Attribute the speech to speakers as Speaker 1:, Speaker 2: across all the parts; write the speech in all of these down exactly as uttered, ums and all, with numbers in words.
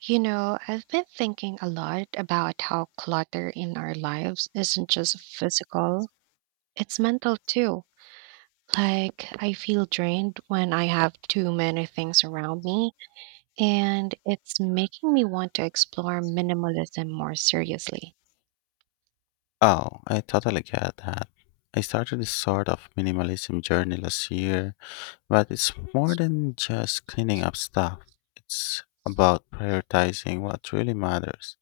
Speaker 1: You know, I've been thinking a lot about how clutter in our lives isn't just physical, it's mental too. Like, I feel drained when I have too many things around me, and it's making me want to explore minimalism more seriously.
Speaker 2: Oh, I totally get that. I started this sort of minimalism journey last year, but it's more than just cleaning up stuff. It's about prioritizing what really matters.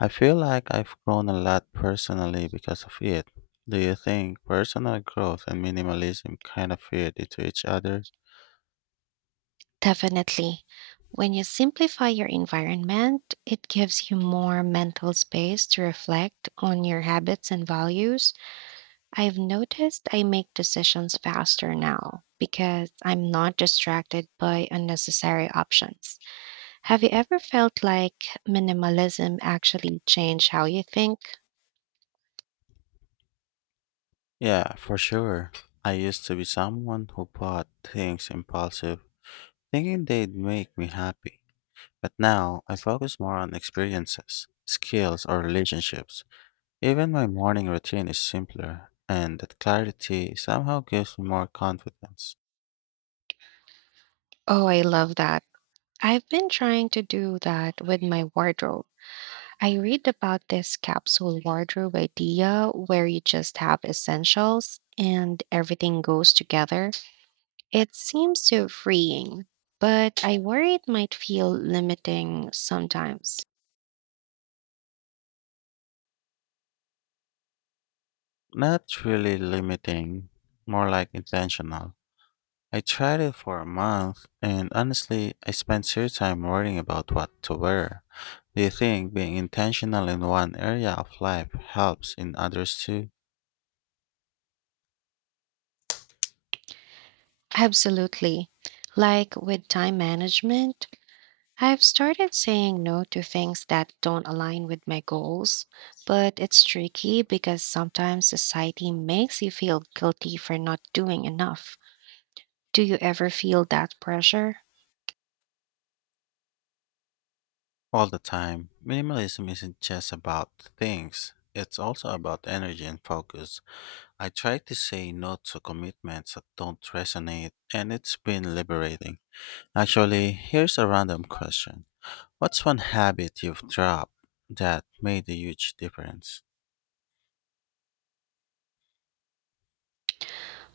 Speaker 2: I feel like I've grown a lot personally because of it. Do you think personal growth and minimalism kind of fit into each other?
Speaker 1: Definitely. When you simplify your environment, it gives you more mental space to reflect on your habits and values. I've noticed I make decisions faster now because I'm not distracted by unnecessary options. Have you ever felt like minimalism actually changed how you think?
Speaker 2: Yeah, for sure. I used to be someone who bought things impulsive, thinking they'd make me happy. But now I focus more on experiences, skills, or relationships. Even my morning routine is simpler, and that clarity somehow gives me more confidence.
Speaker 1: Oh, I love that. I've been trying to do that with my wardrobe. I read about this capsule wardrobe idea where you just have essentials and everything goes together. It seems so freeing, but I worry it might feel limiting sometimes.
Speaker 2: Not really limiting, more like intentional. I tried it for a month, and honestly, I spent serious time worrying about what to wear. Do you think being intentional in one area of life helps in others too?
Speaker 1: Absolutely. Like with time management, I've started saying no to things that don't align with my goals, but it's tricky because sometimes society makes you feel guilty for not doing enough. Do you ever feel that pressure?
Speaker 2: All the time. Minimalism isn't just about things, it's also about energy and focus. I try to say no to commitments that don't resonate, and it's been liberating. Actually, here's a random question. What's one habit you've dropped that made a huge difference?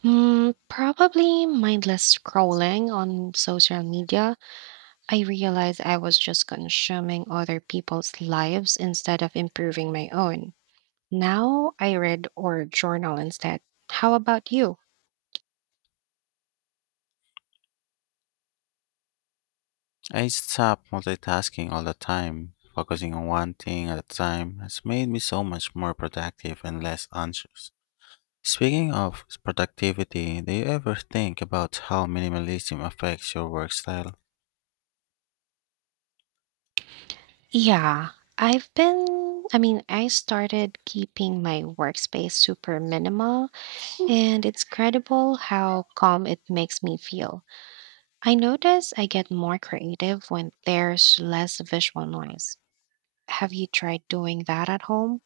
Speaker 1: Hmm, probably mindless scrolling on social media. I realized I was just consuming other people's lives instead of improving my own. Now I read or journal instead. How about you?
Speaker 2: I stopped multitasking all the time. Focusing on one thing at a time has made me so much more productive and less anxious. Speaking of productivity, do you ever think about how minimalism affects your work style?
Speaker 1: Yeah, I've been, I mean, I started keeping my workspace super minimal, and it's incredible how calm it makes me feel. I notice I get more creative when there's less visual noise. Have you tried doing that at home?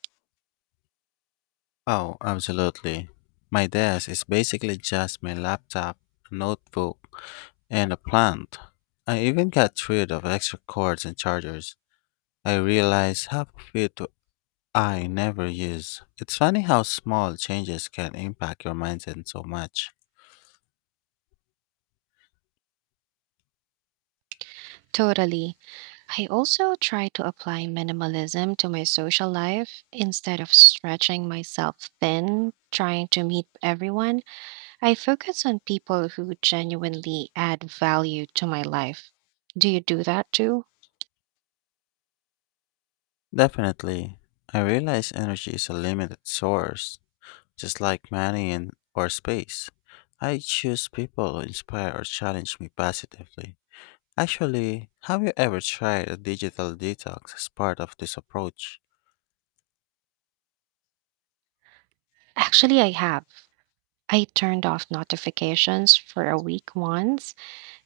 Speaker 2: Oh, absolutely. My desk is basically just my laptop, a notebook, and a plant. I even got rid of extra cords and chargers. I realized half of it I never use. It's funny how small changes can impact your mindset so much.
Speaker 1: Totally. I also try to apply minimalism to my social life instead of stretching myself thin, trying to meet everyone. I focus on people who genuinely add value to my life. Do you do that too?
Speaker 2: Definitely. I realize energy is a limited source, just like money and or space. I choose people who inspire or challenge me positively. Actually, have you ever tried a digital detox as part of this approach?
Speaker 1: Actually, I have. I turned off notifications for a week once,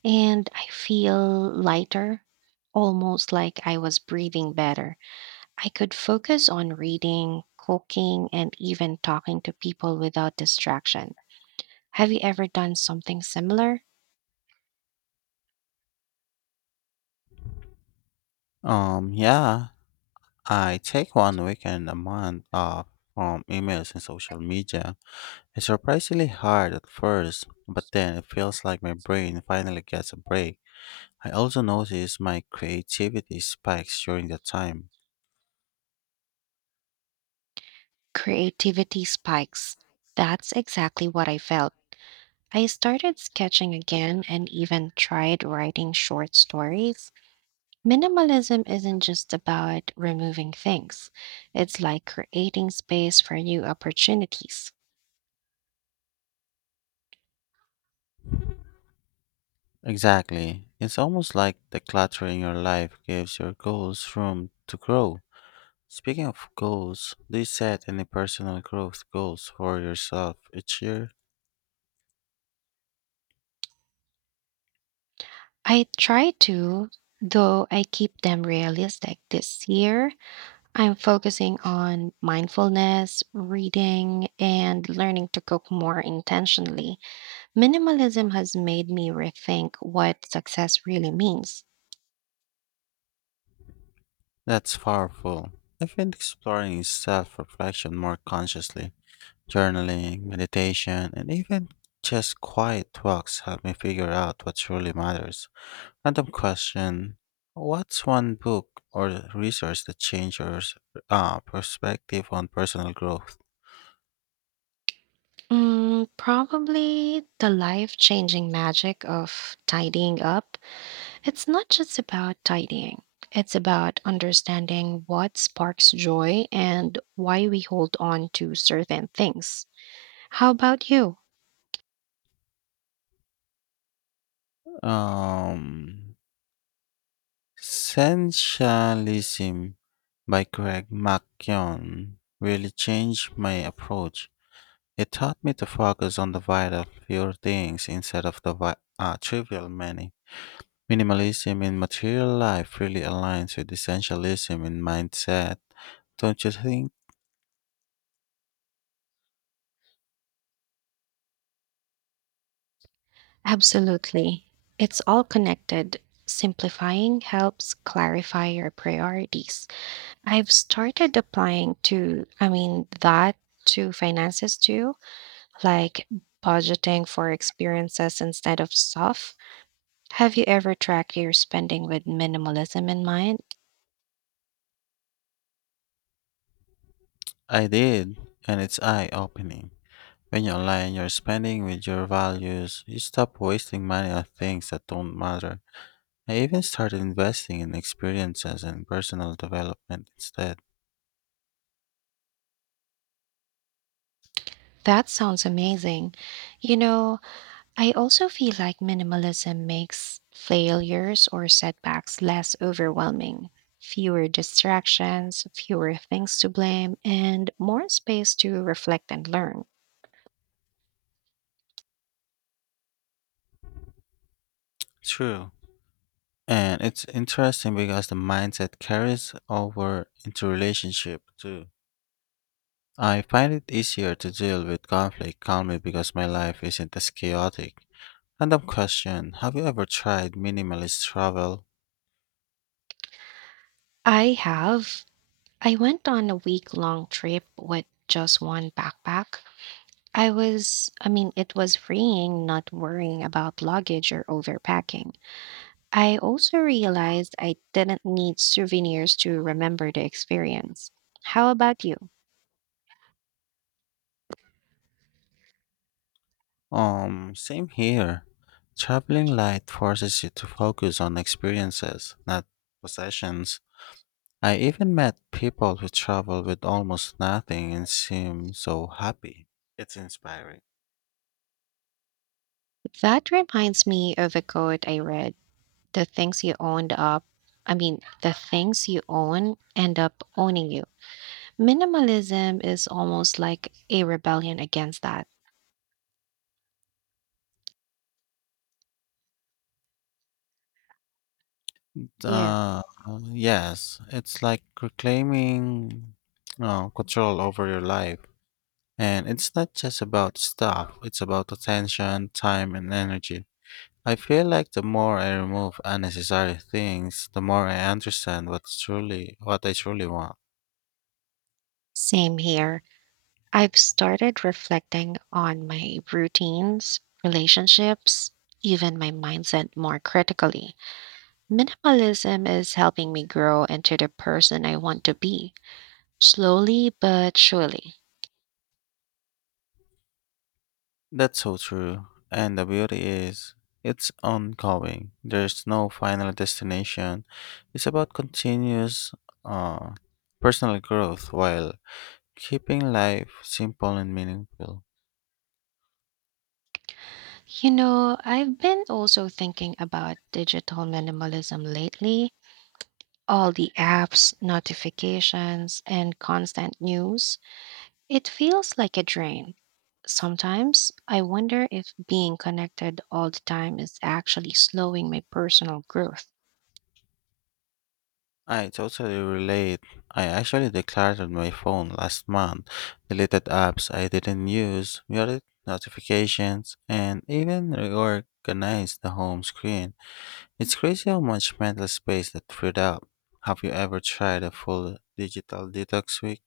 Speaker 1: and I feel lighter, almost like I was breathing better. I could focus on reading, cooking, and even talking to people without distraction. Have you ever done something similar?
Speaker 2: Um, yeah, I take one weekend a month off from emails and social media. It's surprisingly hard at first, but then it feels like my brain finally gets a break. I also notice my creativity spikes during that time.
Speaker 1: Creativity spikes. That's exactly what I felt. I started sketching again and even tried writing short stories. Minimalism isn't just about removing things, it's like creating space for new opportunities.
Speaker 2: Exactly. It's almost like the clutter in your life gives your goals room to grow. Speaking of goals, do you set any personal growth goals for yourself each year?
Speaker 1: I try to, though I keep them realistic. This year, I'm focusing on mindfulness, reading, and learning to cook more intentionally. Minimalism has made me rethink what success really means.
Speaker 2: That's powerful. I've been exploring self reflection more consciously. Journaling, meditation, and even just quiet walks help me figure out what truly matters. Random question. What's one book or resource that changed your s- uh, perspective on personal growth?
Speaker 1: Mm, probably the life-changing magic of tidying up. It's not just about tidying. It's about understanding what sparks joy and why we hold on to certain things. How about you?
Speaker 2: Um, Essentialism by Craig McKeown really changed my approach. It taught me to focus on the vital few things instead of the vi- uh, trivial many. Minimalism in material life really aligns with essentialism in mindset. Don't you think?
Speaker 1: Absolutely. It's all connected. Simplifying helps clarify your priorities. I've started applying to, I mean, that to finances too. Like budgeting for experiences instead of stuff. Have you ever tracked your spending with minimalism in mind?
Speaker 2: I did, and it's eye opening. When you align your spending with your values, you stop wasting money on things that don't matter. I even started investing in experiences and personal development instead.
Speaker 1: That sounds amazing. You know, I also feel like minimalism makes failures or setbacks less overwhelming. Fewer distractions, fewer things to blame, and more space to reflect and learn.
Speaker 2: True. And it's interesting because the mindset carries over into relationship too. I find it easier to deal with conflict calmly because my life isn't as chaotic. Random question. Have you ever tried minimalist travel?
Speaker 1: I have. I went on a week long trip with just one backpack. I was, I mean, It was freeing not worrying about luggage or overpacking. I also realized I didn't need souvenirs to remember the experience. How about you?
Speaker 2: Um, same here. Traveling light forces you to focus on experiences, not possessions. I even met people who travel with almost nothing and seem so happy. It's inspiring.
Speaker 1: That reminds me of a quote I read. The things you owned up, I mean, the things you own end up owning you. Minimalism is almost like a rebellion against that. Yes.
Speaker 2: Uh, yes, it's like reclaiming uh, control over your life. And it's not just about stuff, it's about attention, time, and energy. I feel like the more I remove unnecessary things, the more I understand what's truly what I truly want.
Speaker 1: Same here. I've started reflecting on my routines, relationships, even my mindset more critically. Minimalism is helping me grow into the person I want to be, slowly but surely.
Speaker 2: That's so true. And the beauty is, it's ongoing. There's no final destination. It's about continuous uh, personal growth while keeping life simple and meaningful.
Speaker 1: You know, I've been also thinking about digital minimalism lately, all the apps, notifications, and constant news. It feels like a drain. Sometimes I wonder if being connected all the time is actually slowing my personal growth.
Speaker 2: I totally relate. I actually decluttered my phone last month, deleted apps I didn't use, muted notifications, and even reorganized the home screen. It's crazy how much mental space that freed up. Have you ever tried a full digital detox week?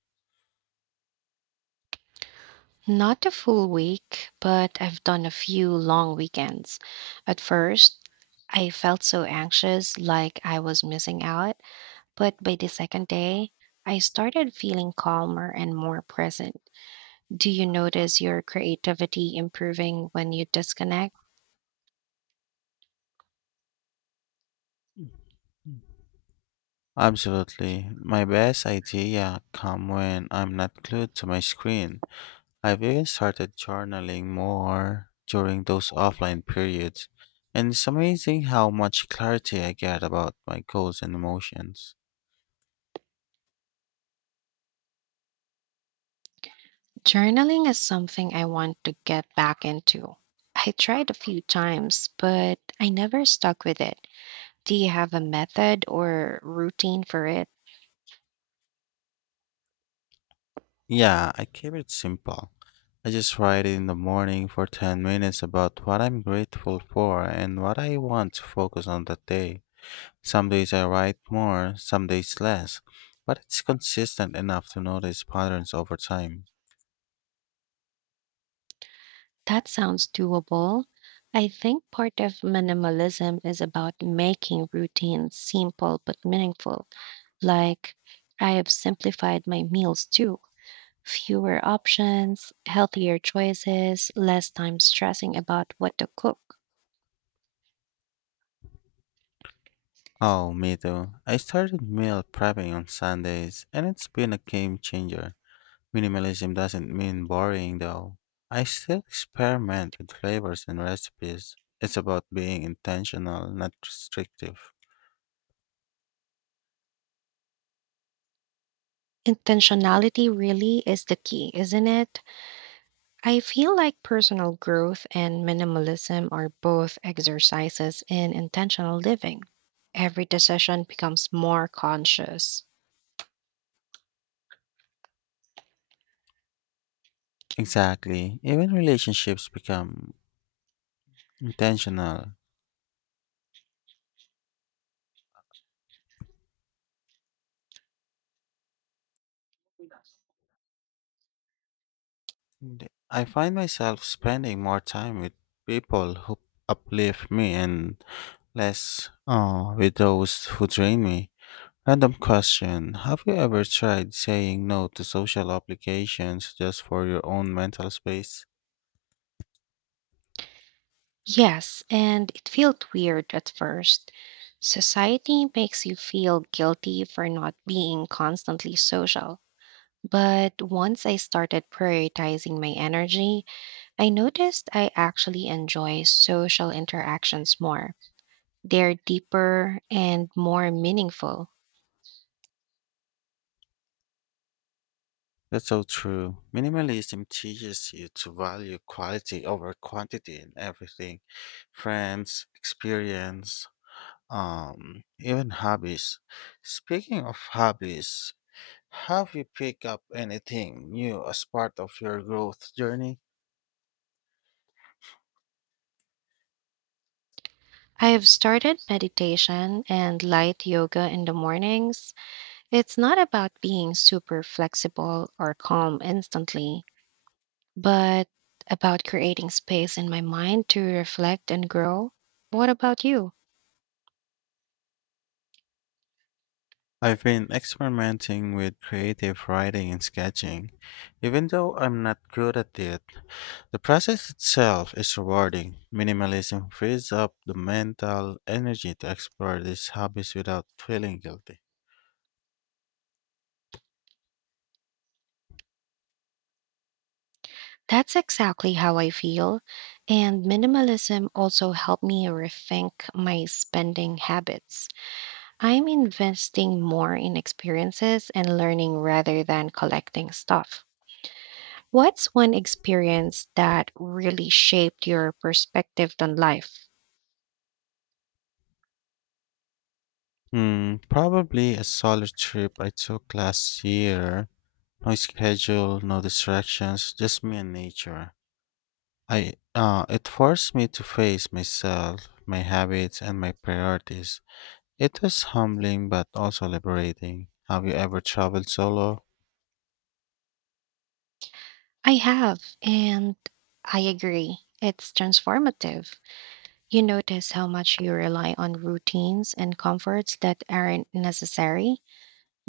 Speaker 1: Not a full week, but I've done a few long weekends. At first, I felt so anxious, like I was missing out, but by the second day, I started feeling calmer and more present. Do you notice your creativity improving when you disconnect?
Speaker 2: Absolutely. My best idea come when I'm not glued to my screen. I've even started journaling more during those offline periods. And it's amazing how much clarity I get about my goals and emotions.
Speaker 1: Journaling is something I want to get back into. I tried a few times, but I never stuck with it. Do you have a method or routine for it?
Speaker 2: Yeah, I keep it simple. I just write in the morning for ten minutes about what I'm grateful for and what I want to focus on that day. Some days I write more, some days less, but it's consistent enough to notice patterns over time.
Speaker 1: That sounds doable. I think part of minimalism is about making routines simple but meaningful. Like, I have simplified my meals too. Fewer options, healthier choices, less time stressing about what to cook.
Speaker 2: Oh, me too. I started meal prepping on Sundays, and it's been a game changer. Minimalism doesn't mean boring, though. I still experiment with flavors and recipes. It's about being intentional, not restrictive.
Speaker 1: Intentionality really is the key, isn't it? I feel like personal growth and minimalism are both exercises in intentional living. Every decision becomes more conscious.
Speaker 2: Exactly. Even relationships become intentional. I find myself spending more time with people who uplift me and less uh, with those who drain me. Random question. Have you ever tried saying no to social obligations just for your own mental space?
Speaker 1: Yes, and it felt weird at first. Society makes you feel guilty for not being constantly social. But once I started prioritizing my energy, I noticed I actually enjoy social interactions more. They're deeper and more meaningful.
Speaker 2: That's so true. Minimalism teaches you to value quality over quantity in everything: friends, experience, um, even hobbies. Speaking of hobbies, have you picked up anything new as part of your growth journey?
Speaker 1: I have started meditation and light yoga in the mornings. It's not about being super flexible or calm instantly, but about creating space in my mind to reflect and grow. What about you?
Speaker 2: I've been experimenting with creative writing and sketching. Even though I'm not good at it, the process itself is rewarding. Minimalism frees up the mental energy to explore these hobbies without feeling guilty.
Speaker 1: That's exactly how I feel. And minimalism also helped me rethink my spending habits. I'm investing more in experiences and learning rather than collecting stuff. What's one experience that really shaped your perspective on life?
Speaker 2: Hmm, probably a solo trip I took last year. No schedule, no distractions, just me and nature. I uh, It forced me to face myself, my habits, and my priorities. It was humbling but also liberating. Have you ever traveled solo?
Speaker 1: I have, and I agree. It's transformative. You notice how much you rely on routines and comforts that aren't necessary.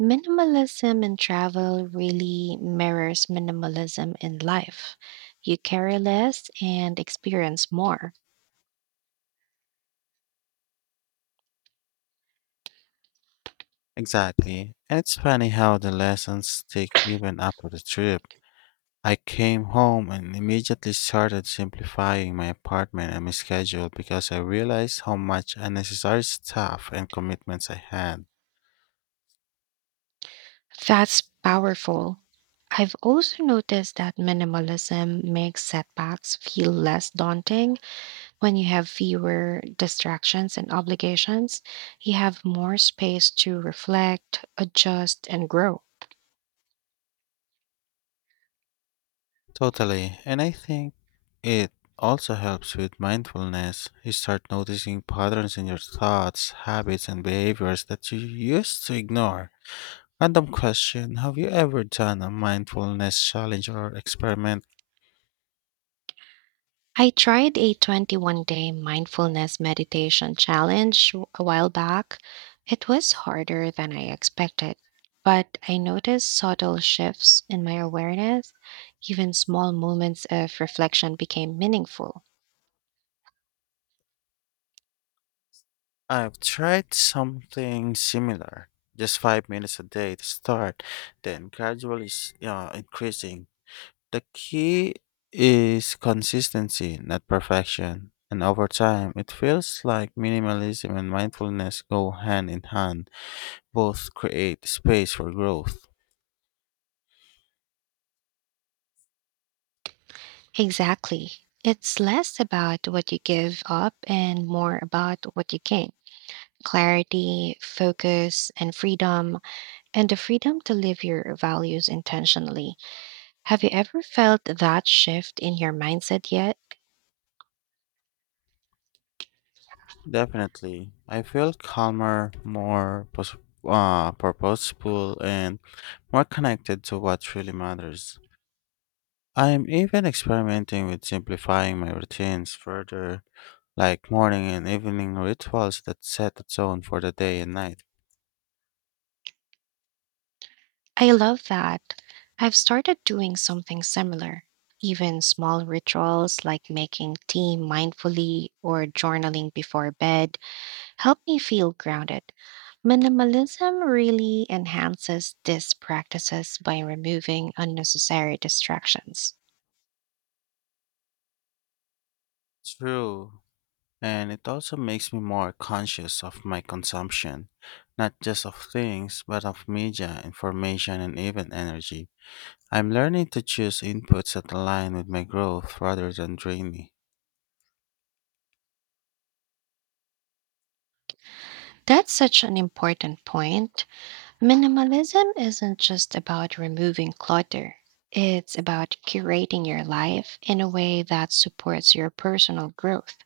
Speaker 1: Minimalism in travel really mirrors minimalism in life. You carry less and experience more.
Speaker 2: Exactly. And it's funny how the lessons stick even after the trip. I came home and immediately started simplifying my apartment and my schedule because I realized how much unnecessary stuff and commitments I had.
Speaker 1: That's powerful. I've also noticed that minimalism makes setbacks feel less daunting when you have fewer distractions and obligations. You have more space to reflect, adjust, and grow.
Speaker 2: Totally. And I think it also helps with mindfulness. You start noticing patterns in your thoughts, habits, and behaviors that you used to ignore. Random question. Have you ever done a mindfulness challenge or experiment?
Speaker 1: I tried a twenty-one day mindfulness meditation challenge a while back. It was harder than I expected, but I noticed subtle shifts in my awareness. Even small moments of reflection became meaningful.
Speaker 2: I've tried something similar, just five minutes a day to start, then gradually s- uh, increasing. The key is consistency, not perfection. And over time, it feels like minimalism and mindfulness go hand in hand. Both create space for growth.
Speaker 1: Exactly. It's less about what you give up and more about what you gain, clarity, focus, and freedom, and the freedom to live your values intentionally. Have you ever felt that shift in your mindset yet?
Speaker 2: Definitely. I feel calmer, more pos- uh, purposeful, and more connected to what really matters. I am even experimenting with simplifying my routines further, like morning and evening rituals that set the tone for the day and night.
Speaker 1: I love that. I've started doing something similar. Even small rituals like making tea mindfully or journaling before bed help me feel grounded. Minimalism really enhances these practices by removing unnecessary distractions.
Speaker 2: True, and it also makes me more conscious of my consumption, not just of things, but of media, information, and even energy. I'm learning to choose inputs that align with my growth rather than drain me.
Speaker 1: That's such an important point. Minimalism isn't just about removing clutter. It's about curating your life in a way that supports your personal growth.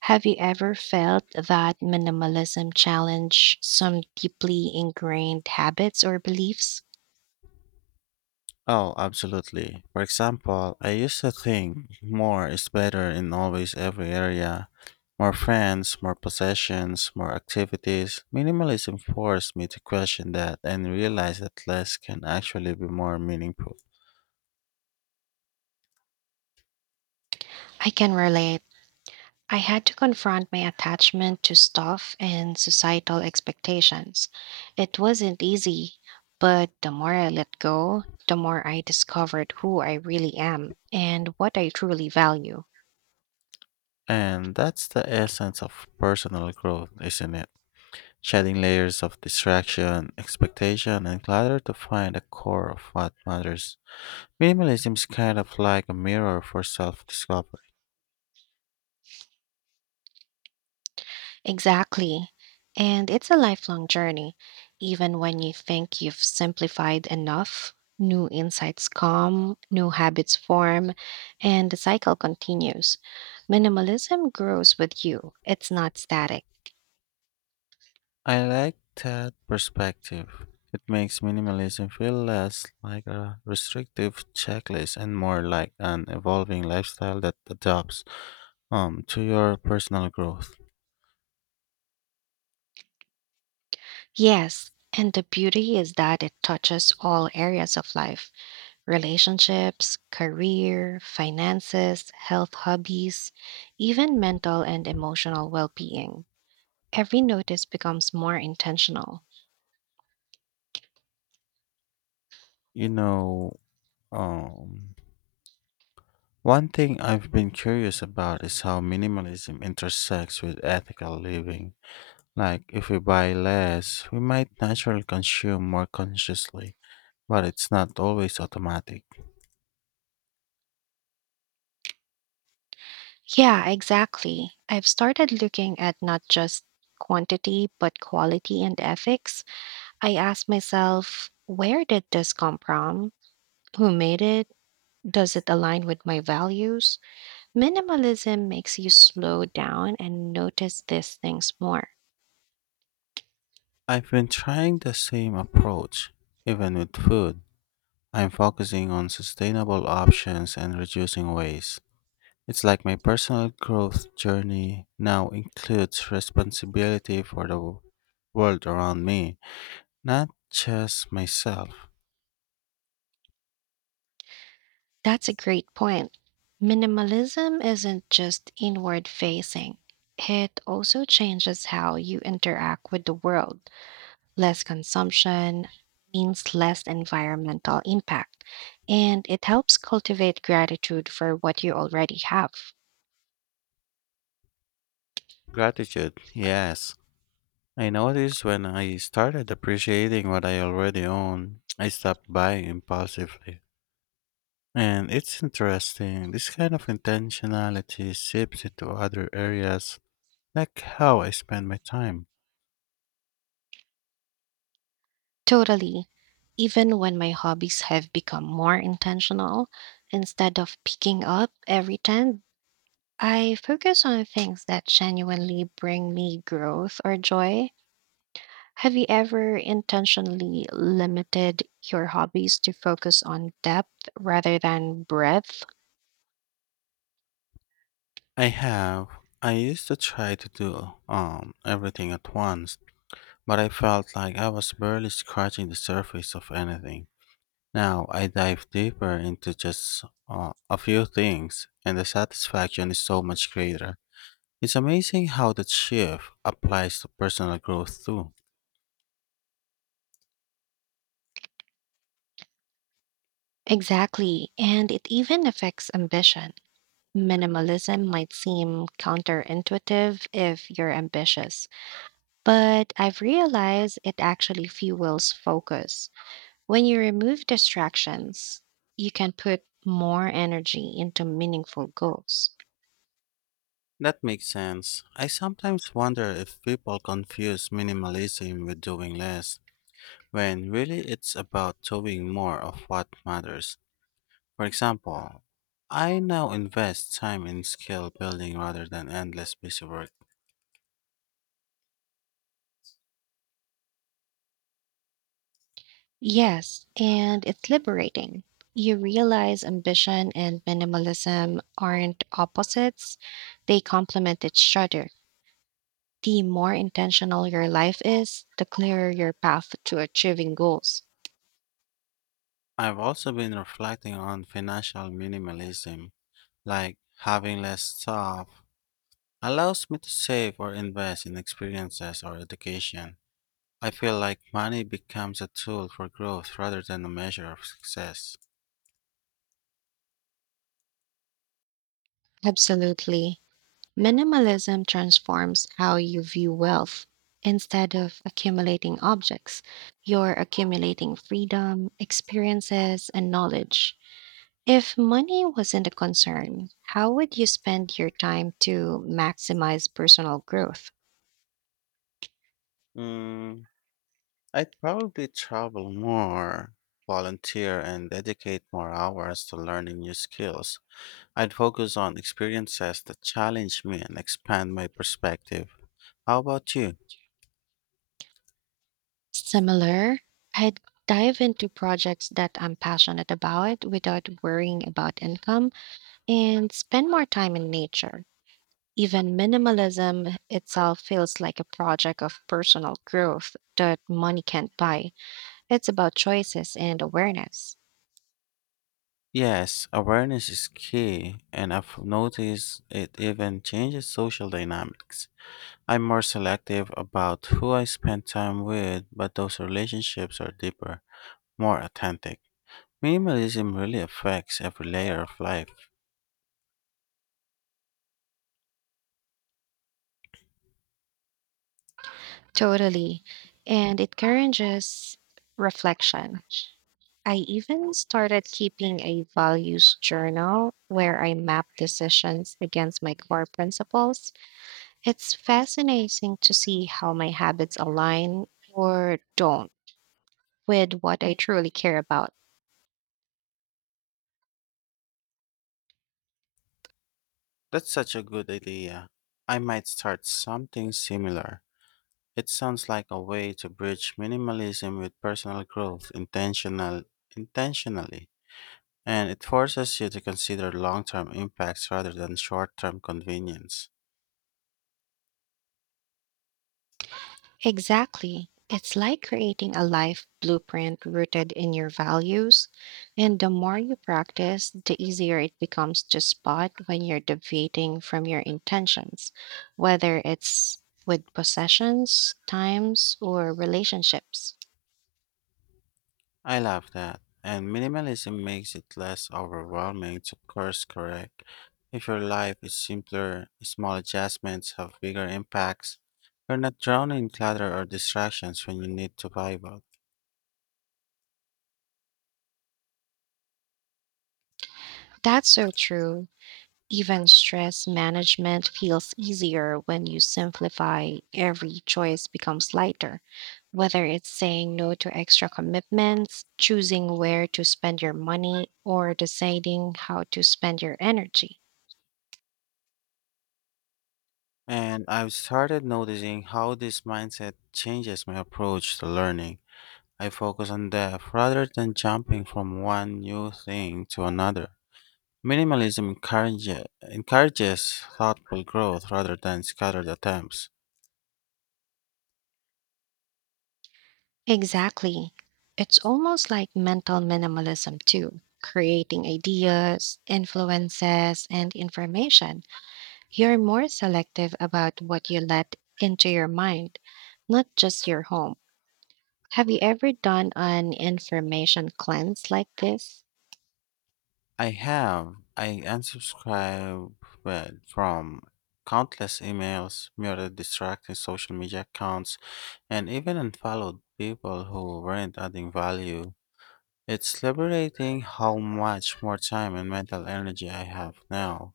Speaker 1: Have you ever felt that minimalism challenge some deeply ingrained habits or beliefs?
Speaker 2: Oh, absolutely. For example, I used to think more is better in always every area. More friends, more possessions, more activities. Minimalism forced me to question that and realize that less can actually be more meaningful.
Speaker 1: I can relate. I had to confront my attachment to stuff and societal expectations. It wasn't easy, but the more I let go, the more I discovered who I really am and what I truly value.
Speaker 2: And that's the essence of personal growth, isn't it? Shedding layers of distraction, expectation, and clutter to find the core of what matters. Minimalism is kind of like a mirror for self discovery.
Speaker 1: Exactly. And it's a lifelong journey. Even when you think you've simplified enough, new insights come, new habits form, and the cycle continues. Minimalism grows with you, it's not static.
Speaker 2: I like that perspective. It makes minimalism feel less like a restrictive checklist and more like an evolving lifestyle that adapts um, to your personal growth.
Speaker 1: Yes, and the beauty is that it touches all areas of life, relationships, career, finances, health hobbies, even mental and emotional well being. Every notice becomes more intentional.
Speaker 2: You know, um, one thing I've been curious about is how minimalism intersects with ethical living. Like, if we buy less, we might naturally consume more consciously, but it's not always automatic.
Speaker 1: Yeah, exactly. I've started looking at not just quantity, but quality and ethics. I ask myself, where did this come from? Who made it? Does it align with my values? Minimalism makes you slow down and notice these things more.
Speaker 2: I've been trying the same approach, even with food. I'm focusing on sustainable options and reducing waste. It's like my personal growth journey now includes responsibility for the world around me, not just myself.
Speaker 1: That's a great point. Minimalism isn't just inward facing, it also changes how you interact with the world. Less consumption means less environmental impact, and it helps cultivate gratitude for what you already have.
Speaker 2: Gratitude, yes. I noticed when I started appreciating what I already own, I stopped buying impulsively. And it's interesting, this kind of intentionality seeps into other areas, like how I spend my time.
Speaker 1: Totally. Even when my hobbies have become more intentional, instead of picking up every time, I focus on things that genuinely bring me growth or joy. Have you ever intentionally limited your hobbies to focus on depth rather than breadth?
Speaker 2: I have. I used to try to do um everything at once, but I felt like I was barely scratching the surface of anything. Now I dive deeper into just uh, a few things, and the satisfaction is so much greater. It's amazing how that shift applies to personal growth too.
Speaker 1: Exactly, and it even affects ambition. Minimalism might seem counterintuitive if you're ambitious, but I've realized it actually fuels focus. When you remove distractions, you can put more energy into meaningful goals.
Speaker 2: That makes sense. I sometimes wonder if people confuse minimalism with doing less, when really it's about doing more of what matters. For example, I now invest time in skill building rather than endless busy work.
Speaker 1: Yes, and it's liberating. You realize ambition and minimalism aren't opposites, they complement each other. The more intentional your life is, the clearer your path to achieving goals.
Speaker 2: I've also been reflecting on financial minimalism, like having less staff, allows me to save or invest in experiences or education. I feel like money becomes a tool for growth rather than a measure of success.
Speaker 1: Absolutely. Minimalism transforms how you view wealth. Instead of accumulating objects, you're accumulating freedom, experiences, and knowledge. If money wasn't a concern, how would you spend your time to maximize personal growth?
Speaker 2: Mm, I'd probably travel more, volunteer, and dedicate more hours to learning new skills. I'd focus on experiences that challenge me and expand my perspective. How about you?
Speaker 1: Similar, I'd dive into projects that I'm passionate about without worrying about income and spend more time in nature. Even minimalism itself feels like a project of personal growth that money can't buy. It's about choices and awareness.
Speaker 2: Yes, awareness is key, and I've noticed it even changes social dynamics. I'm more selective about who I spend time with, but those relationships are deeper, more authentic. Minimalism really affects every layer of life.
Speaker 1: Totally. And it encourages reflection. I even started keeping a values journal where I map decisions against my core principles. It's fascinating to see how my habits align, or don't, with what I truly care about.
Speaker 2: That's such a good idea. I might start something similar. It sounds like a way to bridge minimalism with personal growth intentional intentionally. And it forces you to consider long term impacts rather than short term convenience.
Speaker 1: Exactly. It's like creating a life blueprint rooted in your values. And the more you practice, the easier it becomes to spot when you're deviating from your intentions, whether it's with possessions, times, or relationships.
Speaker 2: I love that. And minimalism makes it less overwhelming to course correct. If your life is simpler, small adjustments have bigger impacts. You're not drawn in clutter or distractions when you need to pivot.
Speaker 1: That's so true. Even stress management feels easier when you simplify. Every choice becomes lighter, whether it's saying no to extra commitments, choosing where to spend your money, or deciding how to spend your energy.
Speaker 2: And I've started noticing how this mindset changes my approach to learning. I focus on depth rather than jumping from one new thing to another. Minimalism encourage, encourages thoughtful growth rather than scattered attempts.
Speaker 1: Exactly. It's almost like mental minimalism, too, creating ideas, influences, and information. You're more selective about what you let into your mind, not just your home. Have you ever done an information cleanse like this?
Speaker 2: I have. I unsubscribed from countless emails, muted distracting social media accounts, and even unfollowed people who weren't adding value. It's liberating how much more time and mental energy I have now.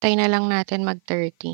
Speaker 1: Tayo na lang natin mag thirty.